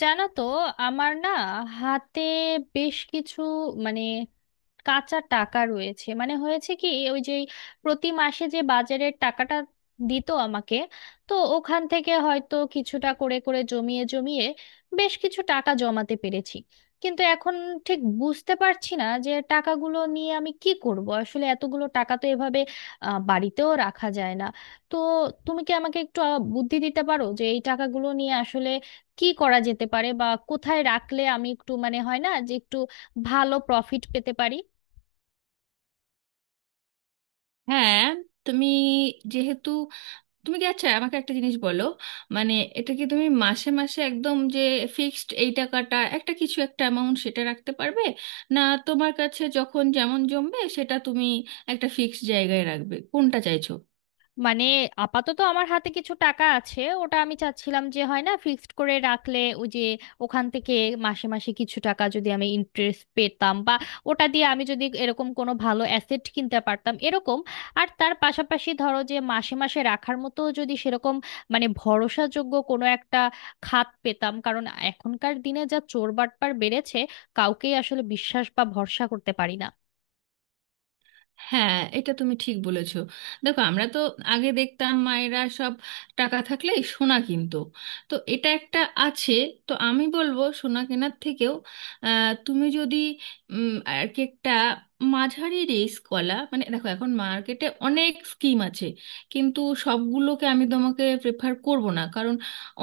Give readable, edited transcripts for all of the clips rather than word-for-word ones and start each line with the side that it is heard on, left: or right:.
left: জানো তো আমার না হাতে বেশ কিছু মানে কাঁচা টাকা রয়েছে মানে হয়েছে কি ওই যে প্রতি মাসে যে বাজারের টাকাটা দিত আমাকে তো ওখান থেকে হয়তো কিছুটা করে করে জমিয়ে জমিয়ে বেশ কিছু টাকা জমাতে পেরেছি। কিন্তু এখন ঠিক বুঝতে পারছি না যে টাকাগুলো নিয়ে আমি কি করব, আসলে এতগুলো টাকা তো এভাবে বাড়িতেও রাখা যায় না। তো তুমি কি আমাকে একটু বুদ্ধি দিতে পারো যে এই টাকাগুলো নিয়ে আসলে কি করা যেতে পারে বা কোথায় রাখলে আমি একটু মানে হয় না যে একটু ভালো প্রফিট পেতে পারি।
right: হ্যাঁ, তুমি যেহেতু তুমি কি, আচ্ছা আমাকে একটা জিনিস বলো। মানে, এটা কি তুমি মাসে মাসে একদম যে ফিক্সড এই টাকাটা একটা কিছু, একটা অ্যামাউন্ট সেটা রাখতে পারবে, না তোমার কাছে যখন যেমন জমবে সেটা তুমি একটা ফিক্সড জায়গায় রাখবে, কোনটা চাইছো?
left: মানে আপাতত আমার হাতে কিছু টাকা আছে, ওটা আমি চাচ্ছিলাম যে হয় না ফিক্সড করে রাখলে ওই যে ওখান থেকে মাসে মাসে কিছু টাকা যদি আমি ইন্টারেস্ট পেতাম, বা ওটা দিয়ে আমি যদি এরকম কোনো ভালো অ্যাসেট কিনতে পারতাম এরকম। আর তার পাশাপাশি ধরো যে মাসে মাসে রাখার মতো যদি সেরকম মানে ভরসাযোগ্য কোনো একটা খাত পেতাম, কারণ এখনকার দিনে যা চোর বাটপার বেড়েছে কাউকেই আসলে বিশ্বাস বা ভরসা করতে পারি না।
right: হ্যাঁ, এটা তুমি ঠিক বলেছো। দেখো, আমরা তো আগে দেখতাম মায়েরা সব টাকা থাকলেই সোনা কিনতো। তো এটা একটা আছে। তো আমি বলবো সোনা কেনার থেকেও তুমি যদি আর কি একটা মাঝারি রিস্ক কলা, মানে দেখো এখন মার্কেটে অনেক স্কিম আছে, কিন্তু সবগুলোকে আমি তোমাকে প্রেফার করব না, কারণ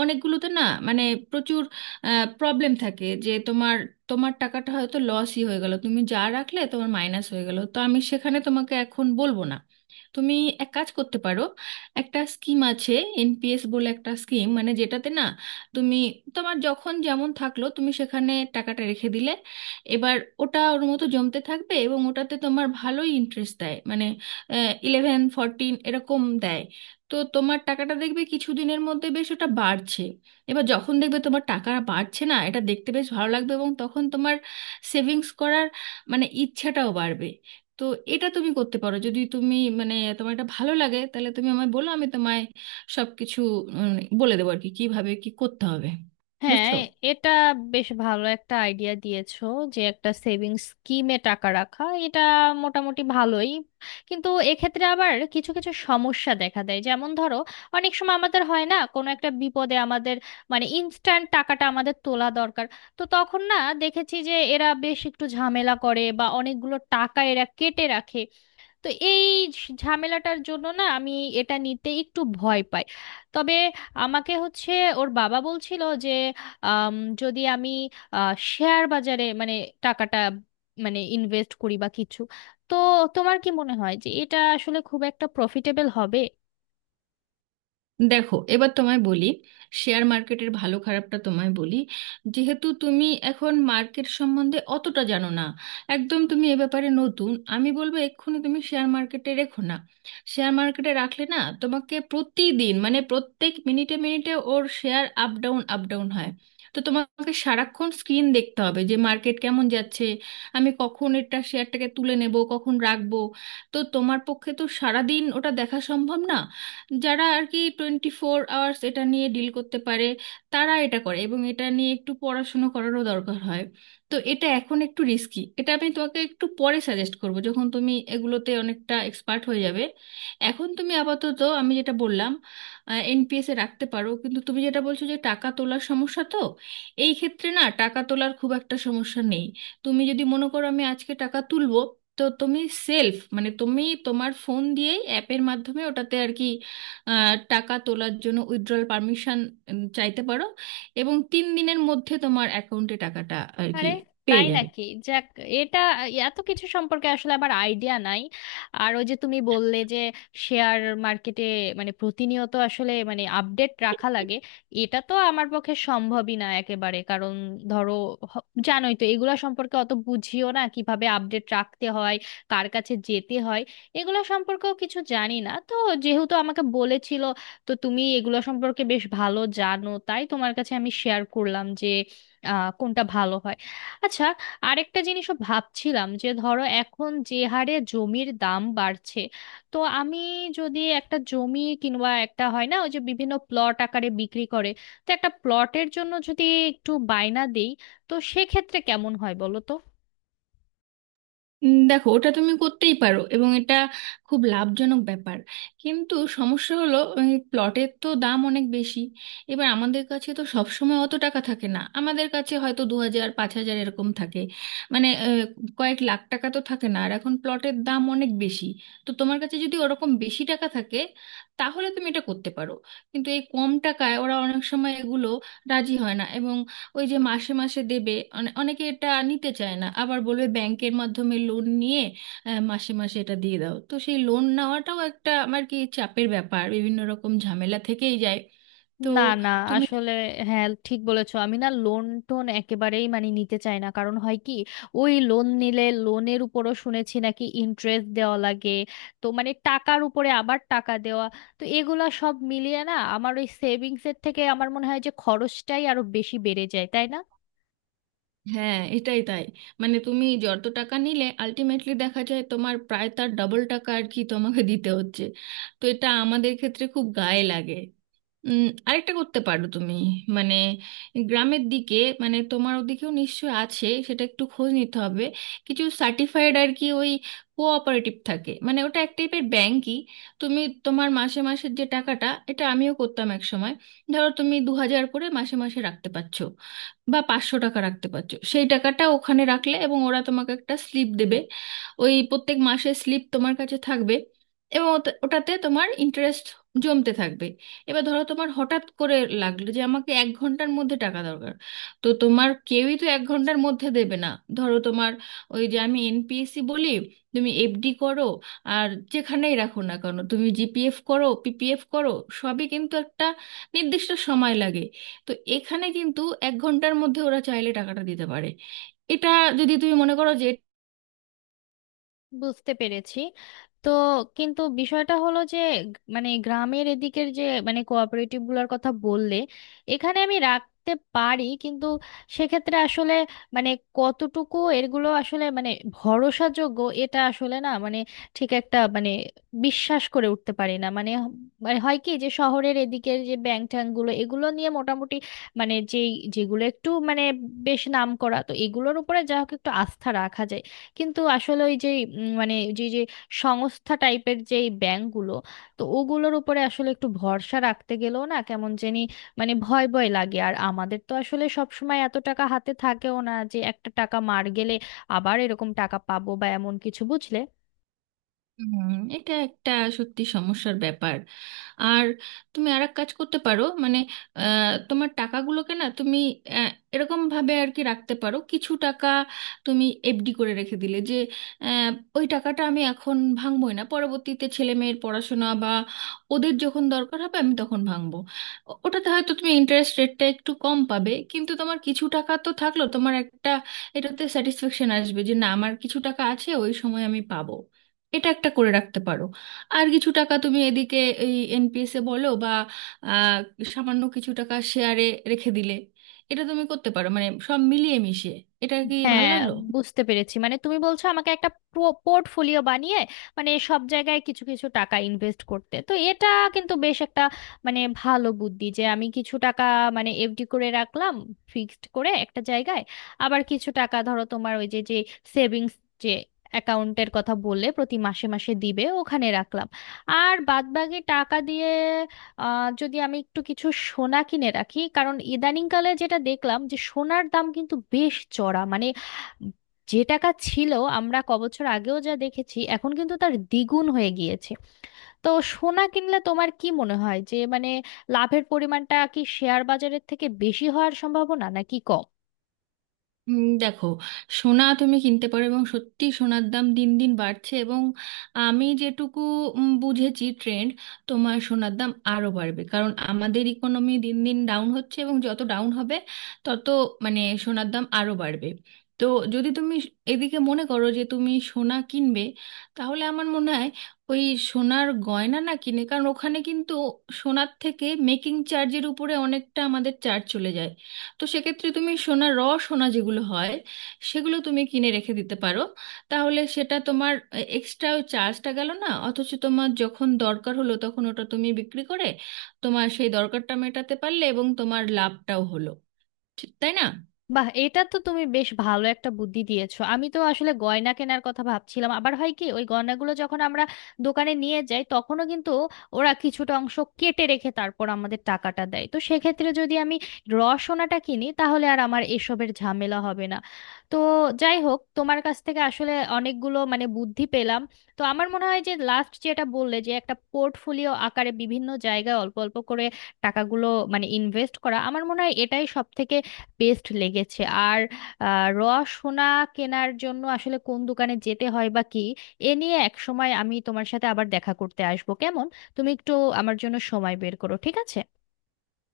right: অনেকগুলোতে না মানে প্রচুর প্রবলেম থাকে, যে তোমার তোমার টাকাটা হয়তো লসই হয়ে গেল, তুমি যা রাখলে তোমার মাইনাস হয়ে গেল, তো আমি সেখানে তোমাকে এখন বলবো না। তুমি এক কাজ করতে পারো, একটা স্কিম আছে, এনপিএস বলে একটা স্কিম, মানে যেটাতে না তুমি, তোমার যখন যেমন থাকলো তুমি সেখানে টাকাটা রেখে দিলে। এবার ওটা ওর মতো জমতে থাকবে, এবং ওটাতে তোমার ভালোই ইন্টারেস্ট দেয়, মানে 11 14 এরকম দেয়। তো তোমার টাকাটা দেখবে কিছুদিনের মধ্যে বেশ ওটা বাড়ছে। এবার যখন দেখবে তোমার টাকা বাড়ছে না, এটা দেখতে বেশ ভালো লাগবে, এবং তখন তোমার সেভিংস করার মানে ইচ্ছাটাও বাড়বে। তো এটা তুমি করতে পারো, যদি তুমি মানে তোমার এটা ভালো লাগে, তাহলে তুমি আমায় বলো, আমি তোমায় সব কিছু বলে দেবো আর কি, কীভাবে কী করতে হবে,
left: হ্যাঁ,
right: বুঝছো।
left: এটা বেশ ভালো একটা আইডিয়া দিয়েছো যে একটা সেভিংস স্কিমে টাকা রাখা, এটা মোটামুটি ভালোই। কিন্তু এক্ষেত্রে আবার কিছু কিছু সমস্যা দেখা দেয়, যেমন ধরো অনেক সময় আমাদের হয় না কোনো একটা বিপদে আমাদের মানে ইনস্ট্যান্ট টাকাটা আমাদের তোলা দরকার, তো তখন না দেখেছি যে এরা বেশ একটু ঝামেলা করে বা অনেকগুলো টাকা এরা কেটে রাখে। তো এই ঝামেলাটার জন্য না আমি এটা নিতে একটু ভয় পাই। তবে আমাকে হচ্ছে ওর বাবা বলছিল যে, আম, যদি আমি শেয়ার বাজারে মানে টাকাটা মানে ইনভেস্ট করি বা কিছু, তো তোমার কি মনে হয় যে এটা আসলে খুব একটা প্রফিটেবল হবে?
right: দেখো, এবার তোমায় বলি, শেয়ার মার্কেটের ভালো খারাপটা তোমায় বলি। যেহেতু তুমি এখন মার্কেট সম্বন্ধে অতটা জানো না, একদম তুমি এ ব্যাপারে নতুন, আমি বলবো এক্ষুনি তুমি শেয়ার মার্কেটে রেখো না। শেয়ার মার্কেটে রাখলে না, তোমাকে প্রতিদিন মানে প্রত্যেক মিনিটে মিনিটে ওর share up down up down হয়। তো তোমাকে সারাক্ষণ স্ক্রিন দেখতে হবে, যে মার্কেট কেমন যাচ্ছে, আমি কখন এটা শেয়ারটাকে তুলে নেব, কখন রাখবো। তো তোমার পক্ষে তো সারাদিন ওটা দেখা সম্ভব না। যারা আর কি 24 hours এটা নিয়ে ডিল করতে পারে, তারা এটা করে, এবং এটা নিয়ে একটু পড়াশুনো করারও দরকার হয়। তো এটা এখন একটু রিস্কি, এটা আমি তোমাকে একটু পরে সাজেস্ট করব, যখন তুমি এগুলোতে অনেকটা এক্সপার্ট হয়ে যাবে। এখন তুমি আপাতত আমি যেটা বললাম, এনপিএসে রাখতে পারো। কিন্তু তুমি যেটা বলছো যে টাকা তোলার সমস্যা, তো এই ক্ষেত্রে না টাকা তোলার খুব একটা সমস্যা নেই। তুমি যদি মনে করো আমি আজকে টাকা তুলবো, তো তুমি সেলফ মানে তুমি তোমার ফোন দিয়েই অ্যাপের মাধ্যমে ওটাতে আর কি, টাকা তোলার জন্য উইথড্রল পারমিশন চাইতে পারো, এবং 3 দিনের মধ্যে তোমার অ্যাকাউন্টে টাকাটা আর কি
left: আরে,
right: পেয়ে
left: তাই
right: যাবে।
left: নাকি! যাক। এটা এত কিছু সম্পর্কে আসলে আমার আইডিয়া নাই। আর ওই যে তুমি বললে যে শেয়ার মার্কেটে মানে প্রতিনিয়ত আসলে মানে আপডেট রাখা লাগে, এটা তো আমার পক্ষে সম্ভবই না একেবারে, কারণ ধরো জানোই তো এগুলা সম্পর্কে অত বুঝিও না কিভাবে আপডেট রাখতে হয়, কার কাছে যেতে হয়, এগুলো সম্পর্কেও কিছু জানি না। তো যেহেতু আমাকে বলেছিল, তো তুমি এগুলো সম্পর্কে বেশ ভালো জানো তাই তোমার কাছে আমি শেয়ার করলাম যে কোনটা ভালো হয়। আচ্ছা, আরেকটা জিনিসও ভাবছিলাম যে ধরো এখন যে হারে জমির দাম বাড়ছে, তো আমি যদি একটা জমি কিংবা একটা হয় না ওই যে বিভিন্ন প্লট আকারে বিক্রি করে, তো একটা প্লটের জন্য যদি একটু বায়না দেই, তো সেক্ষেত্রে কেমন হয় বলো তো?
right: দেখো, ওটা তুমি করতেই পারো এবং এটা খুব লাভজনক ব্যাপার। কিন্তু সমস্যা হলো ওই প্লটের তো দাম অনেক বেশি। এবার আমাদের কাছে তো সব সময় অত টাকা থাকে না, আমাদের কাছে হয়তো 2,000 5,000 এরকম থাকে। মানে, কয়েক লাখ টাকা তো থাকে না, আর এখন প্লটের দাম অনেক বেশি। তো তোমার কাছে যদি ওরকম বেশি টাকা থাকে, তাহলে তুমি এটা করতে পারো। কিন্তু এই কম টাকায় ওরা অনেক সময় এগুলো রাজি হয় না, এবং ওই যে মাসে মাসে দেবে, অনেকে এটা নিতে চায় না, আবার বলবে ব্যাংকের মাধ্যমে লোন নিয়ে মাসে মাসে এটা দিয়ে দাও, তো সেই লোন নেওয়াটাও একটা আমার কি চাপের ব্যাপার, বিভিন্ন রকম ঝামেলা থেকেই যায়। তো
left: না, না,
right: তুমি।
left: আসলে হ্যাঁ ঠিক বলেছো, আমি না লোন টোন একেবারেই মানে নিতে চাই না, কারণ হয় কি ওই লোন নিলে লোনের উপরও শুনেছি নাকি ইন্টারেস্ট দেওয়া লাগে, তো মানে টাকার উপরে আবার টাকা দেওয়া, তো এগুলা সব মিলিয়ে না আমার ওই সেভিংস এর থেকে আমার মনে হয় যে খরচটাই আরো বেশি বেড়ে যায়, তাই না?
right: হ্যাঁ, এটাই তাই। মানে তুমি যত টাকা নিলে, আলটিমেটলি দেখা যায় তোমার প্রায় তার ডবল টাকা আর কি তোমাকে দিতে হচ্ছে। তো এটা আমাদের ক্ষেত্রে খুব গায়ে লাগে। আরেকটা করতে পারো তুমি, মানে গ্রামের দিকে, মানে তোমার ওদিকেও নিশ্চয় আছে, সেটা একটু খোঁজ নিতে হবে। কিছু সার্টিফাইড আর কি ওই কোঅপারেটিভ থাকে, মানে ওটা এক টাইপের ব্যাংকই। তুমি তোমার মাসে মাসের যে টাকাটা, এটা আমিও করতাম এক সময়। ধরো তুমি 2,000 করে মাসে মাসে রাখতে পারছো, বা 500 টাকা রাখতে পারছো, সেই টাকাটা ওখানে রাখলে, এবং ওরা তোমাকে একটা স্লিপ দেবে। ওই প্রত্যেক মাসের স্লিপ তোমার কাছে থাকবে, এবং ওটাতে তোমার ইন্টারেস্ট জমতে থাকবে। এবার ধরো তোমার হঠাৎ করে লাগলো যে আমাকে 1 ঘন্টার মধ্যে টাকা দরকার, তো তোমার কেউই তো 1 ঘন্টার মধ্যে দেবে না। ধরো তোমার, ওই যে আমি এনপিএসসি বলি, তুমি এফডি করো, আর যেখানেই রাখো না কেন, তুমি জিপিএফ করো, পিপিএফ করো, সবই কিন্তু একটা নির্দিষ্ট সময় লাগে। তো এখানে কিন্তু 1 ঘন্টার মধ্যে ওরা চাইলে টাকাটা দিতে পারে। এটা যদি তুমি মনে করো যে।
left: বুঝতে পেরেছি। তো কিন্তু বিষয়টা হলো যে মানে গ্রামের এদিকের যে মানে কোঅপারেটিভ গুলোর কথা বললে এখানে আমি রাখতে পারি, কিন্তু সেক্ষেত্রে আসলে মানে কতটুকু এগুলো আসলে মানে ভরসাযোগ্য, এটা আসলে না মানে ঠিক একটা মানে বিশ্বাস করে উঠতে পারি না, মানে মানে হয় কি যে শহরের এদিকের যে ব্যাংক ট্যাঙ্কগুলো এগুলো নিয়ে মোটামুটি মানে যেই যেগুলো একটু মানে বেশ নাম করা তো এগুলোর উপরে যা হোক একটু আস্থা রাখা যায়। কিন্তু আসলে ওই যে মানে যে যে সংস্থা টাইপের যে এই ব্যাংকগুলো, তো ওগুলোর উপরে আসলে একটু ভরসা রাখতে গেলেও না কেমন জানি মানে ভয় ভয় লাগে, আর আমাদের তো আসলে সব সময় এত টাকা হাতে থাকেও না যে একটা টাকা মার গেলে আবার এরকম টাকা পাবো বা এমন কিছু, বুঝলে?
right: হুম। এটা একটা সত্যি সমস্যার ব্যাপার। আর তুমি আর এক কাজ করতে পারো মানে, তোমার টাকাগুলোকে না তুমি আহ, এরকম ভাবে আর কি রাখতে পারো। কিছু টাকা তুমি এফডি করে রেখে দিলে, যে আহ, ওই টাকাটা আমি এখন ভাঙবোই না, পরবর্তীতে ছেলে মেয়ের পড়াশোনা বা ওদের যখন দরকার হবে আমি তখন ভাঙবো। ওটাতে হয়তো তুমি ইন্টারেস্ট রেটটা একটু কম পাবে, কিন্তু তোমার কিছু টাকা তো থাকলো, তোমার একটা এটাতে স্যাটিসফ্যাকশন আসবে যে না আমার কিছু টাকা আছে, ওই সময় আমি পাবো। এটা একটা করে রাখতে পারো। আর কিছু টাকা তুমি এদিকে এই এনপিএসে বলো বা আহ, সামান্য কিছু টাকা শেয়ারে রেখে দিলে, এটা তুমি করতে পারো, মানে সব মিলিয়ে মিশিয়ে। এটা কি ভালো
left: হ্যাঁ,
right: লাগলো?
left: বুঝতে পেরেছি, মানে তুমি বলছো আমাকে একটা পোর্টফোলিও বানিয়ে মানে সব জায়গায় কিছু কিছু টাকা ইনভেস্ট করতে, তো এটা কিন্তু বেশ একটা মানে ভালো বুদ্ধি যে আমি কিছু টাকা মানে এফডি করে রাখলাম ফিক্সড করে একটা জায়গায়, আবার কিছু টাকা ধরো তোমার ওই যে যে সেভিংস যে অ্যাকাউন্টের কথা বললে প্রতি মাসে মাসে দিবে ওখানে রাখলাম, আর বাদবাকি টাকা দিয়ে যদি আমি একটু কিছু সোনা কিনে রাখি কারণ ইদানিংকালে যেটা দেখলাম যে সোনার দাম কিন্তু বেশ চড়া, মানে যে টাকা ছিল আমরা ক বছর আগেও যা দেখেছি এখন কিন্তু তার দ্বিগুণ হয়ে গিয়েছে। তো সোনা কিনলে তোমার কি মনে হয় যে মানে লাভের পরিমাণটা কি শেয়ার বাজারের থেকে বেশি হওয়ার সম্ভাবনা নাকি কম?
right: দেখো, সোনা তুমি কিনতে পারো, এবং সত্যি সোনার দাম দিন দিন বাড়ছে, এবং আমি যেটুকু বুঝেছি ট্রেন্ড, তোমার সোনার দাম আরো বাড়বে, কারণ আমাদের ইকোনমি দিন দিন ডাউন হচ্ছে, এবং যত ডাউন হবে তত মানে সোনার দাম আরো বাড়বে। তো যদি তুমি এদিকে মনে করো যে তুমি সোনা কিনবে, তাহলে আমার মনে হয় ওই সোনার গয়না না কিনে, কারণ ওখানে কিন্তু সোনার থেকে মেকিং চার্জের উপরে অনেকটা আমাদের চার্জ চলে যায়। তো সেক্ষেত্রে তুমি সোনা যেগুলো হয় সেগুলো তুমি কিনে রেখে দিতে পারো, তাহলে সেটা তোমার এক্সট্রা ওই চার্জটা গেল না, অথচ তোমার যখন দরকার হলো তখন ওটা তুমি বিক্রি করে তোমার সেই দরকারটা মেটাতে পারলে, এবং তোমার লাভটাও হলো, ঠিক তাই না?
left: বাহ, এটা তো তুমি বেশ ভালো একটা বুদ্ধি দিয়েছো, আমি তো আসলে গয়না কেনার কথা ভাবছিলাম, আবার হয় কি ওই গয়নাগুলো যখন আমরা দোকানে নিয়ে যাই তখনও কিন্তু ওরা কিছুটা অংশ কেটে রেখে তারপর আমাদের টাকাটা দেয়, তো সেক্ষেত্রে যদি আমি র সোনাটা কিনি তাহলে আর আমার এসবের ঝামেলা হবে না। তো যাই হোক, তোমার কাছ থেকে আসলে অনেকগুলো মানে বুদ্ধি পেলাম। তো আমার মনে হয় যে লাস্ট যেটা বললে যে একটা পোর্টফোলিও আকারে বিভিন্ন জায়গায় অল্প অল্প করে টাকাগুলো মানে ইনভেস্ট করা, আমার মনে হয় এটাই সব থেকে বেস্ট লেগেছে। আর র সোনা কেনার জন্য আসলে কোন দোকানে যেতে হয় বা কি, এ নিয়ে এক সময় আমি তোমার সাথে আবার দেখা করতে আসবো, কেমন? তুমি একটু আমার জন্য সময় বের করো, ঠিক আছে?